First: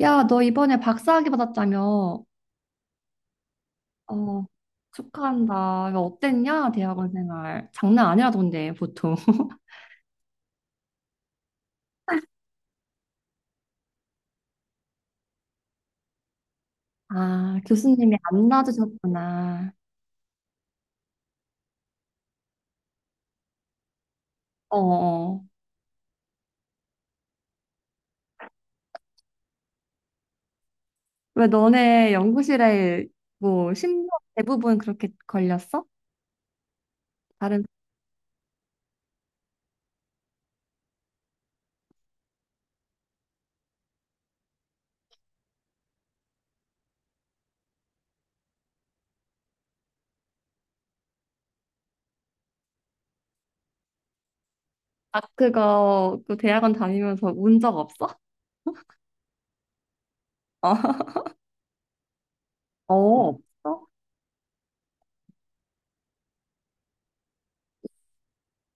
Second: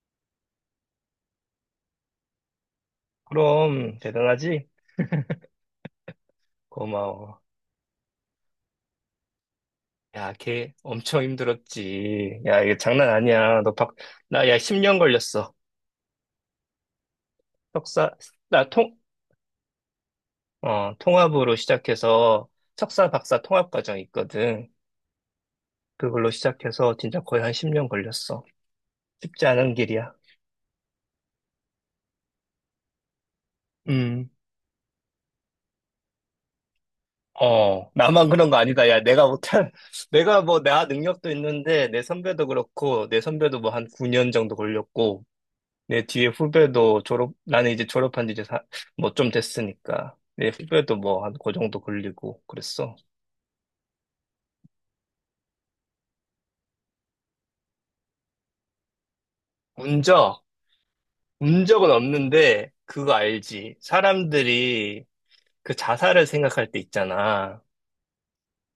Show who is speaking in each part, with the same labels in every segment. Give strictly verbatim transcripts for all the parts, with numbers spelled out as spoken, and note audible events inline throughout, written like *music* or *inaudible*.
Speaker 1: 야, 너 이번에 박사학위 받았다며?
Speaker 2: 그럼
Speaker 1: 어,
Speaker 2: 대단하지?
Speaker 1: 축하한다. 야, 어땠냐? 대학원
Speaker 2: 고마워.
Speaker 1: 생활. 장난 아니라던데, 보통. *laughs*
Speaker 2: 야, 걔 엄청 힘들었지. 야, 이거 장난 아니야. 너 박, 나 야, 십 년 걸렸어.
Speaker 1: 아,
Speaker 2: 석사,
Speaker 1: 교수님이 안
Speaker 2: 나 통,
Speaker 1: 놔주셨구나.
Speaker 2: 어, 통합으로 시작해서 석사 박사 통합 과정이 있거든.
Speaker 1: 어, 어.
Speaker 2: 그걸로 시작해서 진짜 거의 한 십 년 걸렸어. 쉽지 않은 길이야.
Speaker 1: 왜 너네 연구실에 뭐, 심도
Speaker 2: 음.
Speaker 1: 대부분 그렇게 걸렸어? 다른,
Speaker 2: 어, 나만 그런 거 아니다. 야, 내가 못한, *laughs* 내가 뭐, 나 능력도 있는데, 내 선배도 그렇고, 내 선배도 뭐 한 구 년 정도 걸렸고, 내 뒤에 후배도 졸업, 나는 이제 졸업한 지 이제 뭐 좀 됐으니까. 내 후배도 뭐 한 그 정도 걸리고 그랬어.
Speaker 1: 아, 그거, 그 대학원 다니면서 운 적 없어?
Speaker 2: 운적,
Speaker 1: *laughs*
Speaker 2: 운적은 없는데
Speaker 1: 어,
Speaker 2: 그거
Speaker 1: 어,
Speaker 2: 알지.
Speaker 1: 없어?
Speaker 2: 사람들이 그 자살을 생각할 때 있잖아.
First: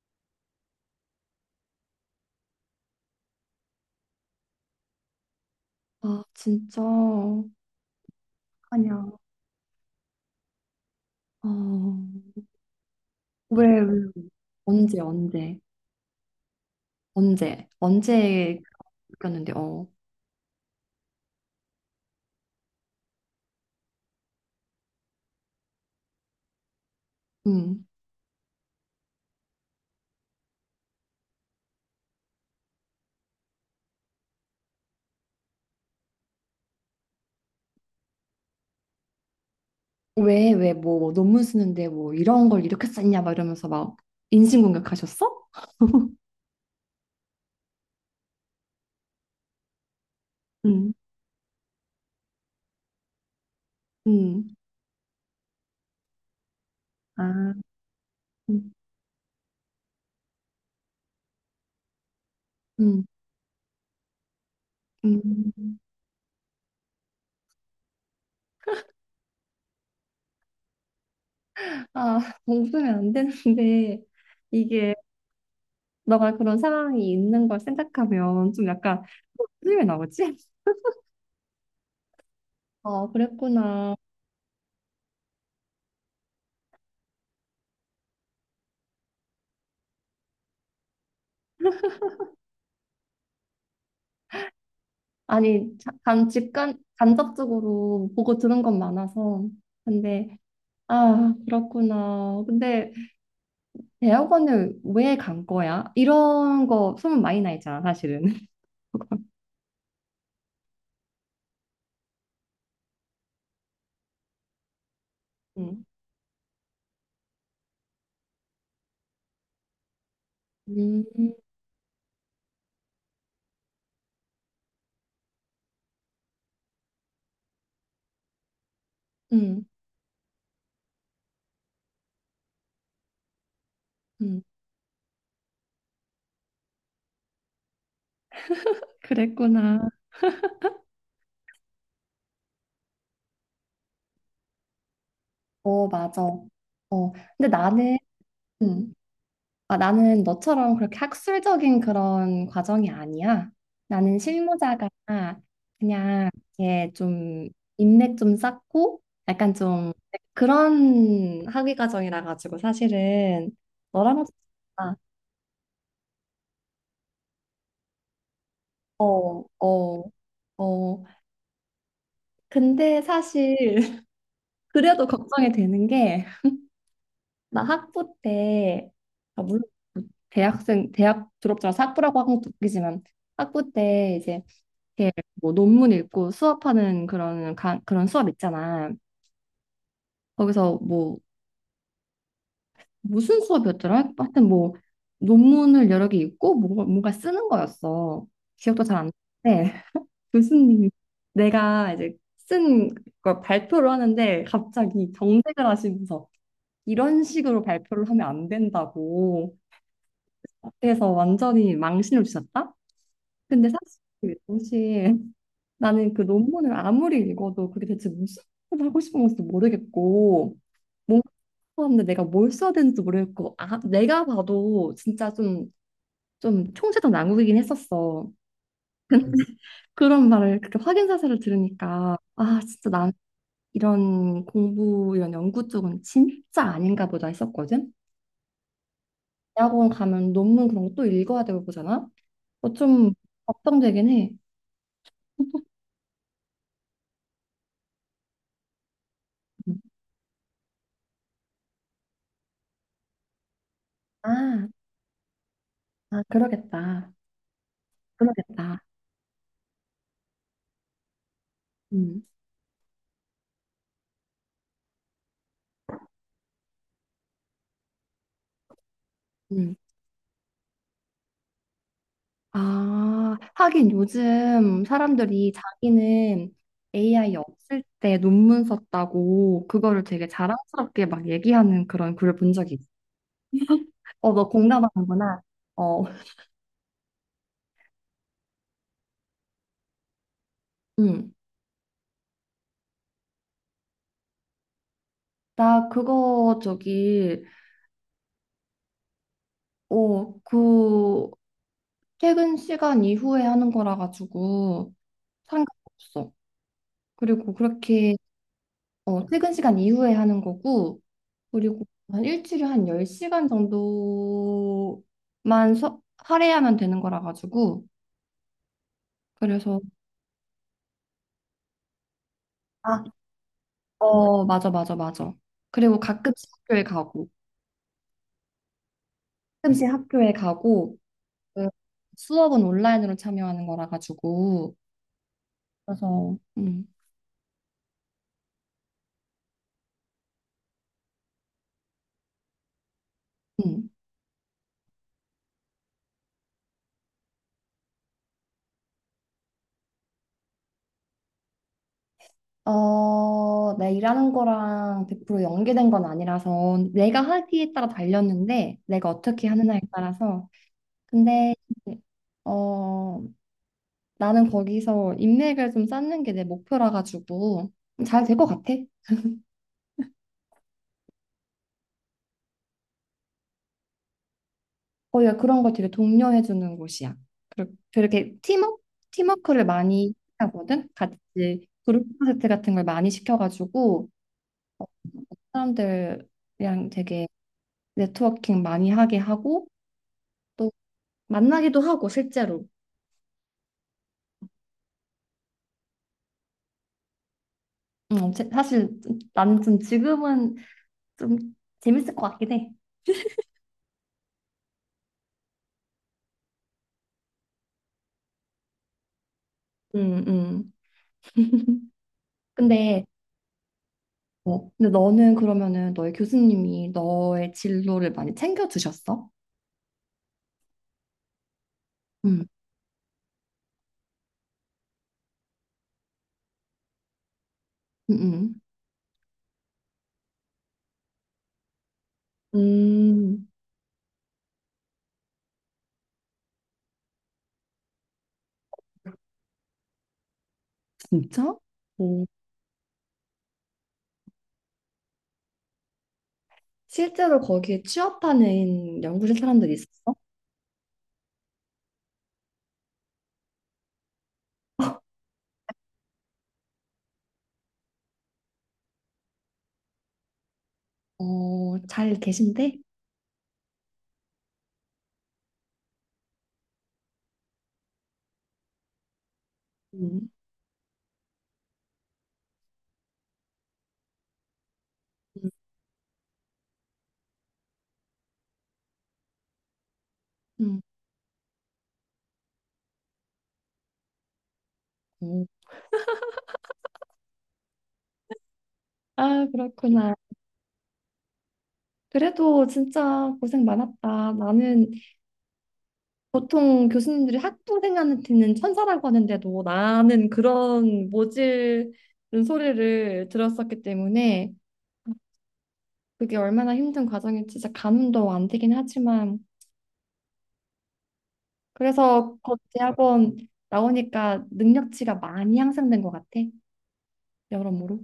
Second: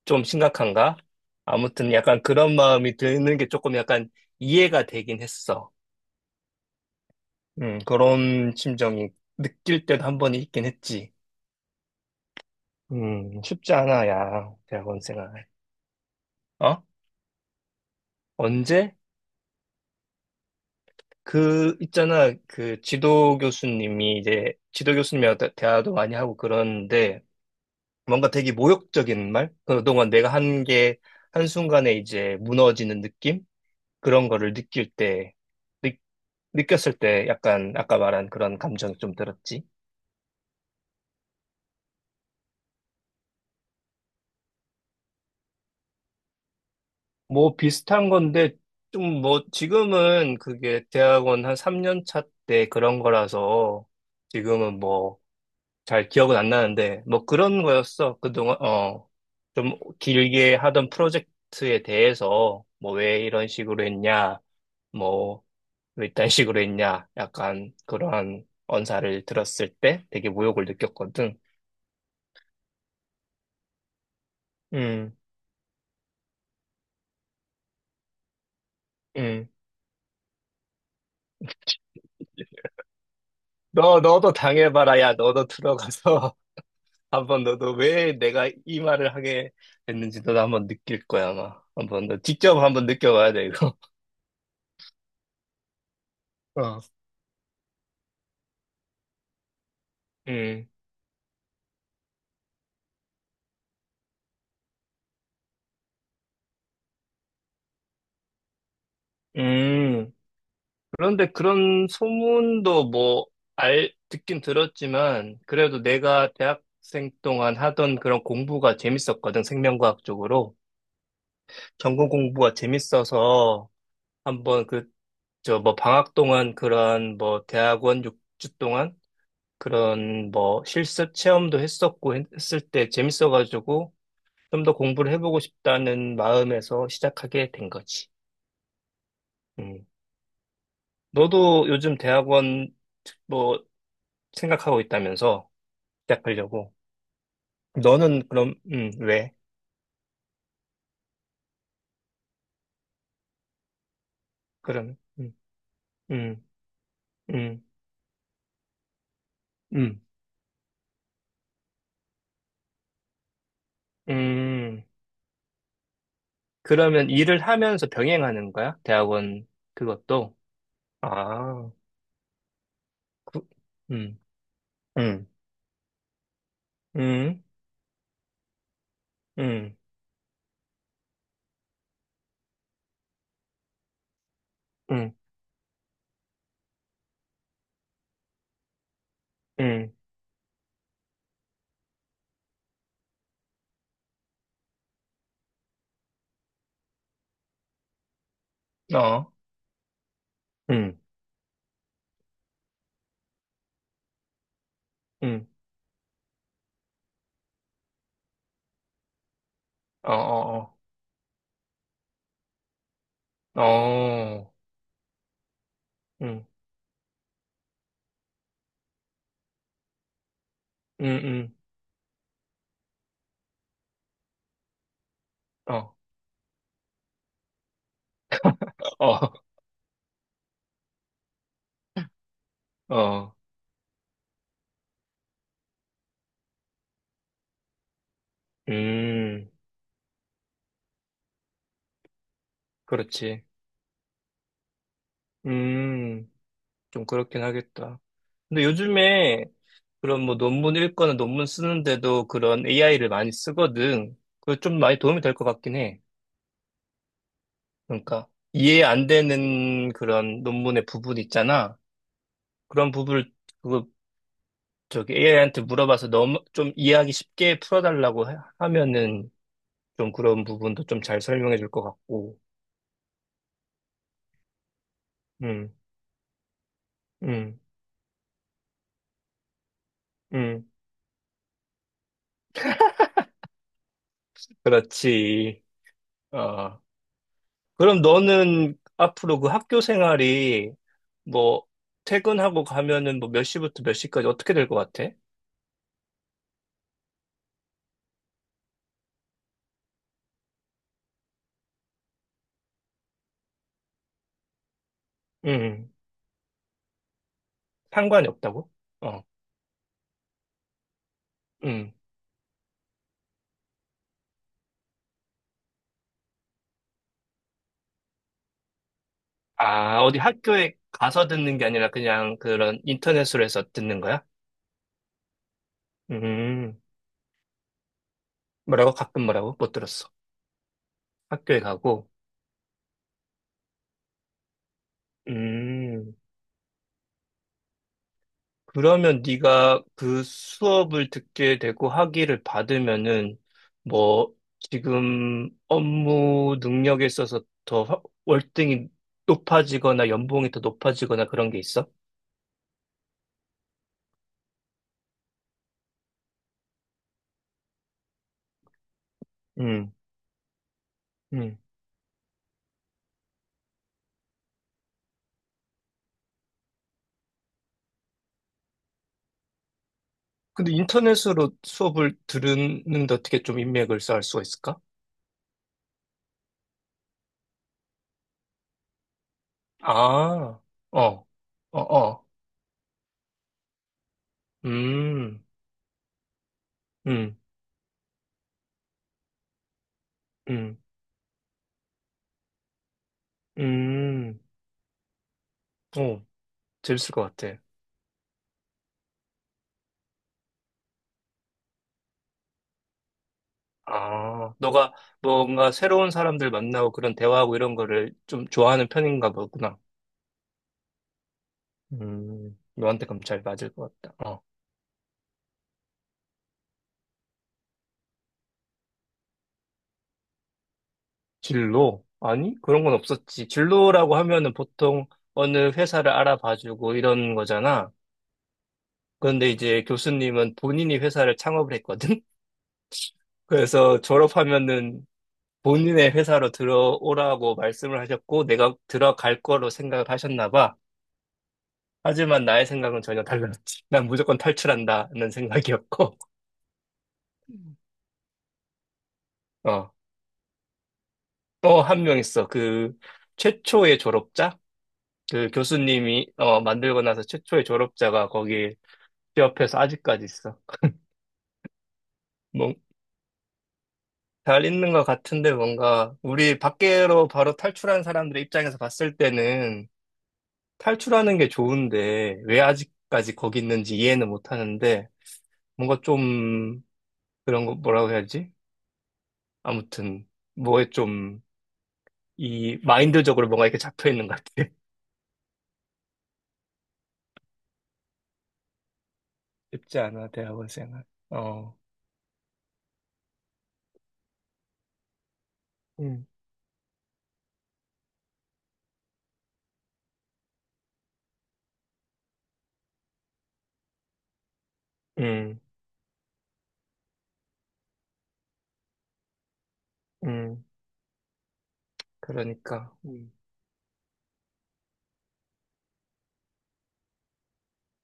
Speaker 2: 좀 심각한가? 아무튼 약간 그런 마음이 드는 게 조금 약간 이해가 되긴 했어.
Speaker 1: 아, 진짜.
Speaker 2: 음, 그런 심정이
Speaker 1: 아니야.
Speaker 2: 느낄 때도 한 번 있긴 했지.
Speaker 1: 어,
Speaker 2: 음, 쉽지
Speaker 1: 왜, 왜,
Speaker 2: 않아, 야,
Speaker 1: 언제,
Speaker 2: 대학원 생활.
Speaker 1: 언제,
Speaker 2: 어?
Speaker 1: 언제, 언제
Speaker 2: 언제?
Speaker 1: 그랬는데 어,
Speaker 2: 그 있잖아 그 지도 교수님이 이제 지도 교수님이랑 대- 대화도 많이 하고 그러는데
Speaker 1: 음,
Speaker 2: 뭔가 되게 모욕적인 말 그동안 내가 한 게 한순간에 이제 무너지는 느낌 그런 거를 느낄 때 느- 느꼈을 때 약간 아까 말한 그런 감정이 좀 들었지.
Speaker 1: 왜, 왜, 뭐, 뭐 논문 쓰는데 뭐 이런 걸 이렇게 썼냐 막 이러면서 막 인신공격하셨어?
Speaker 2: 뭐 비슷한 건데 좀 뭐 지금은 그게
Speaker 1: 음,
Speaker 2: 대학원 한 삼 년 차 때 그런 거라서
Speaker 1: 음,
Speaker 2: 지금은 뭐 잘 기억은 안 나는데, 뭐
Speaker 1: 아,
Speaker 2: 그런 거였어. 그동안,
Speaker 1: 음,
Speaker 2: 어, 좀 길게 하던 프로젝트에 대해서, 뭐
Speaker 1: 음,
Speaker 2: 왜 이런 식으로 했냐, 뭐,
Speaker 1: 음.
Speaker 2: 왜 이딴 식으로 했냐, 약간 그러한 언사를 들었을 때 되게 모욕을 느꼈거든.
Speaker 1: 아, 웃으면 안 되는데 이게
Speaker 2: 음,
Speaker 1: 너가 그런 상황이 있는 걸 생각하면 좀 약간
Speaker 2: 음.
Speaker 1: 웃음이 왜 나오지? 아, 그랬구나.
Speaker 2: 너, 너도 당해봐라. 야, 너도 들어가서 *laughs* 한번 너도 왜 내가 이 말을 하게 됐는지 너도 한번 느낄 거야, 아마. 한번 너 직접 한번 느껴봐야 돼, 이거.
Speaker 1: 아니, 자- 간,
Speaker 2: *laughs*
Speaker 1: 직간,
Speaker 2: 어.
Speaker 1: 간접적으로 보고 들은 건 많아서. 근데,
Speaker 2: 음,
Speaker 1: 아, 그렇구나. 근데 대학원을 왜 간 거야? 이런 거 소문 많이 나 있잖아, 사실은. *laughs*
Speaker 2: 음. 그런데 그런 소문도 뭐, 알, 듣긴 들었지만, 그래도 내가 대학생 동안 하던 그런 공부가 재밌었거든, 생명과학 쪽으로.
Speaker 1: 음, 음,
Speaker 2: 전공 공부가 재밌어서, 한번 그, 저 뭐, 방학 동안 그런 뭐, 대학원 육 주 동안
Speaker 1: 음.
Speaker 2: 그런 뭐, 실습 체험도 했었고, 했- 했을 때 재밌어가지고,
Speaker 1: 음.
Speaker 2: 좀 더 공부를 해보고 싶다는 마음에서 시작하게 된 거지. 음.
Speaker 1: 그랬구나.
Speaker 2: 너도 요즘 대학원 뭐, 생각하고 있다면서?
Speaker 1: 어, 맞아.
Speaker 2: 시작하려고.
Speaker 1: 어, 근데 나는,
Speaker 2: 너는 그럼, 음,
Speaker 1: 음.
Speaker 2: 왜?
Speaker 1: 아, 나는 너처럼 그렇게 학술적인 그런 과정이 아니야. 나는 실무자가
Speaker 2: 그럼, 음,
Speaker 1: 그냥
Speaker 2: 음,
Speaker 1: 이렇게 좀
Speaker 2: 음,
Speaker 1: 인맥 좀 쌓고 약간 좀
Speaker 2: 음,
Speaker 1: 그런 학위 과정이라 가지고 사실은 너랑
Speaker 2: 음.
Speaker 1: 아,
Speaker 2: 그러면 일을 하면서 병행하는 거야?
Speaker 1: 어,
Speaker 2: 대학원
Speaker 1: 어,
Speaker 2: 그것도?
Speaker 1: 어.
Speaker 2: 아,
Speaker 1: 근데
Speaker 2: 그,
Speaker 1: 사실 *laughs*
Speaker 2: 음,
Speaker 1: 그래도
Speaker 2: 음,
Speaker 1: 걱정이 되는 게
Speaker 2: 음,
Speaker 1: 나 학부 때 아, 물론
Speaker 2: 음,
Speaker 1: 대학생 대학 졸업자라서 학부라고 하는 것도 웃기지만 학부 때 이제 이렇게
Speaker 2: 음,
Speaker 1: 뭐 논문 읽고 수업하는 그런 강, 그런 수업 있잖아.
Speaker 2: 음,
Speaker 1: 거기서 뭐 무슨 수업이었더라? 하여튼 뭐 논문을 여러 개 읽고 뭔가, 뭔가 쓰는 거였어. 기억도 잘 안
Speaker 2: 어,
Speaker 1: 나는데 *laughs* 교수님이
Speaker 2: 음,
Speaker 1: 내가 이제 쓴 걸 발표를 하는데 갑자기
Speaker 2: 음,
Speaker 1: 경색을 하시면서 이런 식으로 발표를 하면 안 된다고
Speaker 2: 어, 어,
Speaker 1: 그래서 완전히 망신을 주셨다?
Speaker 2: 어,
Speaker 1: 근데 사실 그
Speaker 2: 어,
Speaker 1: 당시에 나는 그
Speaker 2: 음,
Speaker 1: 논문을 아무리 읽어도 그게 대체 무슨 말을 하고 싶은 건지도 모르겠고
Speaker 2: 음,
Speaker 1: 뭔가
Speaker 2: 음,
Speaker 1: 하는데 내가 뭘 써야 되는지 모르겠고 아, 내가 봐도 진짜 좀,
Speaker 2: 어,
Speaker 1: 좀 총체적 난국이긴 했었어.
Speaker 2: 어,
Speaker 1: 그런 말을 그렇게 확인 사실을 들으니까 아 진짜 난
Speaker 2: 어,
Speaker 1: 이런 공부 이런 연구 쪽은 진짜 아닌가 보다 했었거든.
Speaker 2: 음,
Speaker 1: 대학원 가면 논문 그런 거 또 읽어야 되고 보잖아. 어, 좀
Speaker 2: 그렇지.
Speaker 1: 걱정되긴 해.
Speaker 2: 음, 좀 그렇긴 하겠다. 근데 요즘에
Speaker 1: 음.
Speaker 2: 그런 뭐 논문 읽거나 논문 쓰는데도 그런 에이아이를 많이 쓰거든. 그거
Speaker 1: 아,
Speaker 2: 좀 많이 도움이 될 것 같긴 해.
Speaker 1: 아, 그러겠다.
Speaker 2: 그러니까
Speaker 1: 그러겠다.
Speaker 2: 이해 안 되는 그런 논문의 부분 있잖아.
Speaker 1: 음,
Speaker 2: 그런 부분을 그 저기 에이아이한테 물어봐서 너무 좀 이해하기 쉽게 풀어달라고 하- 하면은
Speaker 1: 음.
Speaker 2: 좀 그런 부분도 좀 잘 설명해 줄 것 같고.
Speaker 1: 아, 하긴 요즘 사람들이
Speaker 2: 음,
Speaker 1: 자기는 에이아이
Speaker 2: 음,
Speaker 1: 없을 때 논문 썼다고 그거를 되게
Speaker 2: 음.
Speaker 1: 자랑스럽게 막 얘기하는 그런 글을 본 적이 있어. 어, 너 공감하는구나.
Speaker 2: 그렇지.
Speaker 1: 어, *laughs*
Speaker 2: 어. 그럼 너는 앞으로 그 학교 생활이
Speaker 1: 음.
Speaker 2: 뭐 퇴근하고 가면은 뭐 몇 시부터 몇 시까지 어떻게 될 것 같아?
Speaker 1: 나 그거 저기, 어, 그 퇴근 시간 이후에 하는 거라 가지고
Speaker 2: 음,
Speaker 1: 상관없어. 그리고 그렇게
Speaker 2: 상관이 없다고? 어,
Speaker 1: 어, 퇴근 시간 이후에 하는 거고, 그리고
Speaker 2: 음.
Speaker 1: 한 일주일에 한 열 시간 정도만 서, 할애하면 되는 거라 가지고, 그래서,
Speaker 2: 아, 어디 학교에 가서 듣는 게 아니라 그냥 그런
Speaker 1: 아,
Speaker 2: 인터넷으로 해서 듣는 거야?
Speaker 1: 어, 맞아, 맞아, 맞아. 그리고 가끔씩
Speaker 2: 음,
Speaker 1: 학교에 가고,
Speaker 2: 뭐라고? 가끔 뭐라고? 못
Speaker 1: 가끔씩
Speaker 2: 들었어.
Speaker 1: 학교에 가고,
Speaker 2: 학교에
Speaker 1: 그
Speaker 2: 가고.
Speaker 1: 수업은 온라인으로 참여하는 거라 가지고,
Speaker 2: 음.
Speaker 1: 그래서, 음,
Speaker 2: 그러면 네가 그 수업을 듣게 되고 학위를 받으면은
Speaker 1: 음.
Speaker 2: 뭐 지금 업무 능력에 있어서 더 화- 월등히 높아지거나 연봉이 더 높아지거나 그런 게 있어?
Speaker 1: 어, 내 일하는 거랑 백 퍼센트 연계된 건 아니라서, 내가 하기에 따라 달렸는데, 내가 어떻게 하느냐에
Speaker 2: 음,
Speaker 1: 따라서, 근데
Speaker 2: 음.
Speaker 1: 어 나는 거기서 인맥을 좀 쌓는 게 내 목표라 가지고 잘 될 것 같아.
Speaker 2: 근데 인터넷으로 수업을 들으는데 어떻게 좀 인맥을 쌓을 수가 있을까?
Speaker 1: 거기가 그런 걸 되게 독려해 주는 곳이야. 그리고 되게 팀워크 팀워크를 많이
Speaker 2: 아,
Speaker 1: 하거든. 같이
Speaker 2: 어, 어,
Speaker 1: 그룹
Speaker 2: 어.
Speaker 1: 프로젝트 같은 걸 많이 시켜가지고
Speaker 2: 음,
Speaker 1: 사람들이랑 되게
Speaker 2: 음,
Speaker 1: 네트워킹 많이 하게 하고 또
Speaker 2: 음,
Speaker 1: 만나기도 하고 실제로.
Speaker 2: 음. 오, 재밌을 것 같아.
Speaker 1: 음, 제- 사실 나는 좀 지금은 좀 재밌을 것 같긴 해.
Speaker 2: 아, 너가 뭔가 새로운 사람들 만나고 그런 대화하고 이런 거를 좀 좋아하는 편인가 보구나.
Speaker 1: 음, 음.
Speaker 2: 음,
Speaker 1: 근데
Speaker 2: 너한테 그럼 잘 맞을 것 같다. 어.
Speaker 1: 어, 근데 너는 그러면은 너의 교수님이 너의 진로를 많이 챙겨주셨어?
Speaker 2: 진로?
Speaker 1: 응,
Speaker 2: 아니, 그런 건 없었지. 진로라고 하면은 보통 어느 회사를 알아봐주고 이런 거잖아.
Speaker 1: 응, 응.
Speaker 2: 그런데 이제 교수님은 본인이 회사를 창업을 했거든? *laughs*
Speaker 1: 음,
Speaker 2: 그래서 졸업하면은 본인의 회사로 들어오라고 말씀을 하셨고, 내가 들어갈 거로 생각을 하셨나 봐.
Speaker 1: 진짜? 오,
Speaker 2: 하지만 나의 생각은 전혀 달랐지. 난 무조건 탈출한다는 생각이었고,
Speaker 1: 실제로 거기에 취업하는 연구실 사람들이
Speaker 2: 어,
Speaker 1: 있었어?
Speaker 2: 또 한 명 있어. 그 최초의 졸업자? 그 교수님이 어, 만들고 나서 최초의 졸업자가 거기 취업해서 아직까지 있어.
Speaker 1: 어, 잘
Speaker 2: 뭐,
Speaker 1: 계신데?
Speaker 2: 잘 있는 것 같은데 뭔가 우리 밖으로 바로 탈출한 사람들의 입장에서 봤을 때는
Speaker 1: 음,
Speaker 2: 탈출하는 게 좋은데 왜 아직까지 거기 있는지 이해는 못 하는데
Speaker 1: 음,
Speaker 2: 뭔가 좀 그런 거 뭐라고 해야지? 아무튼
Speaker 1: 음.
Speaker 2: 뭐에 좀 이 마인드적으로 뭔가 이렇게 잡혀 있는 것 같아. *laughs*
Speaker 1: 오, 아,
Speaker 2: 쉽지
Speaker 1: 그렇구나.
Speaker 2: 않아, 대학원생은. 어,
Speaker 1: 그래도 진짜 고생 많았다. 나는
Speaker 2: 음,
Speaker 1: 보통 교수님들이 학부생한테는 천사라고 하는데도 나는 그런 모질은 소리를 들었었기 때문에
Speaker 2: 음,
Speaker 1: 그게 얼마나 힘든 과정이 진짜 가늠도 안 되긴 하지만
Speaker 2: 음,
Speaker 1: 그래서 곧
Speaker 2: 그러니까. 음.
Speaker 1: 대학원 나오니까 능력치가 많이 향상된 것 같아 여러모로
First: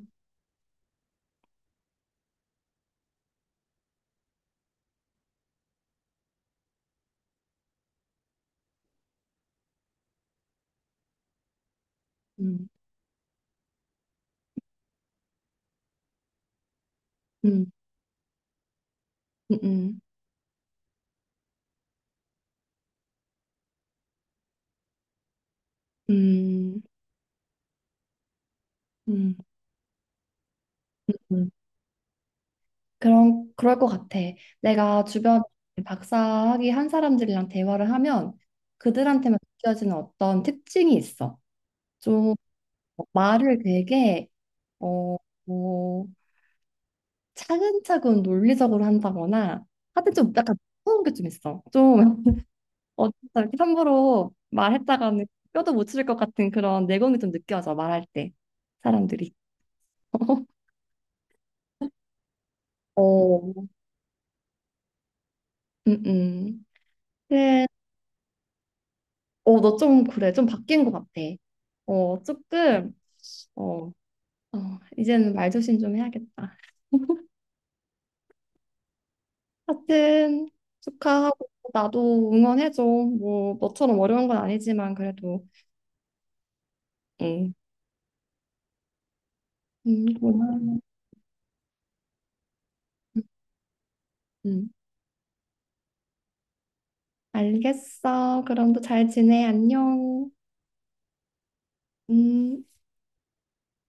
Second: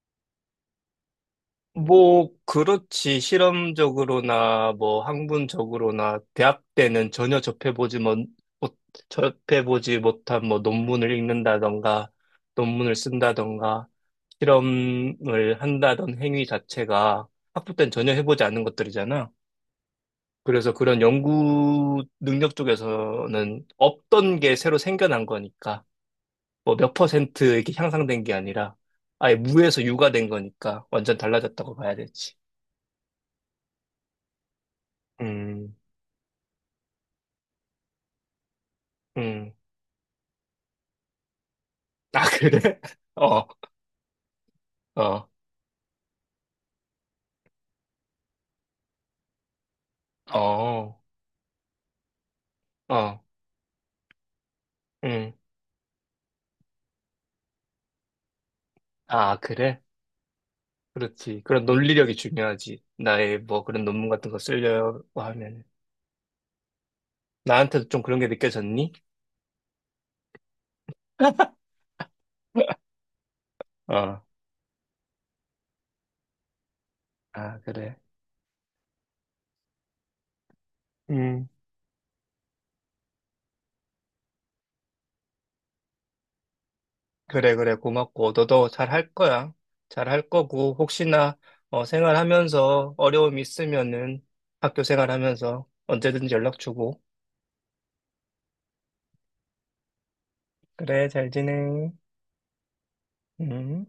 Speaker 2: 뭐, 그렇지. 실험적으로나, 뭐, 학문적으로나, 대학 때는 전혀 접해보지 못, 못- 접해보지 못한 뭐, 논문을 읽는다던가,
Speaker 1: 음,
Speaker 2: 논문을 쓴다던가, 실험을 한다던 행위 자체가
Speaker 1: 음,
Speaker 2: 학부 때는 전혀 해보지 않은 것들이잖아.
Speaker 1: 음, 음,
Speaker 2: 그래서 그런 연구 능력 쪽에서는 없던 게 새로 생겨난 거니까, 뭐
Speaker 1: 음,
Speaker 2: 몇 퍼센트 이렇게 향상된 게 아니라, 아예
Speaker 1: 음,
Speaker 2: 무에서 유가 된 거니까 완전
Speaker 1: 음.
Speaker 2: 달라졌다고 봐야 되지.
Speaker 1: 그런 그럴 것 같아 내가 주변
Speaker 2: 음,
Speaker 1: 박사학위 한 사람들이랑 대화를 하면 그들한테만
Speaker 2: 음.
Speaker 1: 느껴지는 어떤 특징이 있어
Speaker 2: 아,
Speaker 1: 좀
Speaker 2: 그래? *laughs*
Speaker 1: 뭐
Speaker 2: 어,
Speaker 1: 말을 되게 어,
Speaker 2: 어,
Speaker 1: 어, 차근차근 논리적으로 한다거나 하여튼 좀 약간 무서운
Speaker 2: 어,
Speaker 1: 게 좀 있어. 좀 *laughs*
Speaker 2: 어,
Speaker 1: 어쩌다 이렇게 함부로 말했다가는
Speaker 2: 음.
Speaker 1: 뼈도 못 치를 것 같은 그런 내공이 좀 느껴져 말할 때 사람들이.
Speaker 2: 아, 그래? 그렇지. 그런 논리력이 중요하지. 나의 뭐
Speaker 1: 어,
Speaker 2: 그런 논문 같은 거 쓰려고 하면.
Speaker 1: 음, 음. 근데
Speaker 2: 나한테도 좀 그런 게 느껴졌니?
Speaker 1: 어, 너 좀 그래 좀 바뀐 것 같아. 어,
Speaker 2: *laughs*
Speaker 1: 조금 어,
Speaker 2: 어,
Speaker 1: 어, 이제는 말조심 좀 해야겠다.
Speaker 2: 아, 그래.
Speaker 1: 하여튼 축하하고
Speaker 2: 음.
Speaker 1: 나도 응원해줘. 뭐 너처럼 어려운 건 아니지만 그래도 응,
Speaker 2: 그래, 그래, 고맙고, 너도 잘할 거야.
Speaker 1: 응,
Speaker 2: 잘할 거고,
Speaker 1: 고마워.
Speaker 2: 혹시나, 어, 생활하면서 어려움 있으면은,
Speaker 1: 응.
Speaker 2: 학교 생활하면서 언제든지 연락 주고.
Speaker 1: 알겠어. 그럼 또 잘 지내. 안녕.
Speaker 2: 그래, 잘 지내.
Speaker 1: 음.
Speaker 2: 음.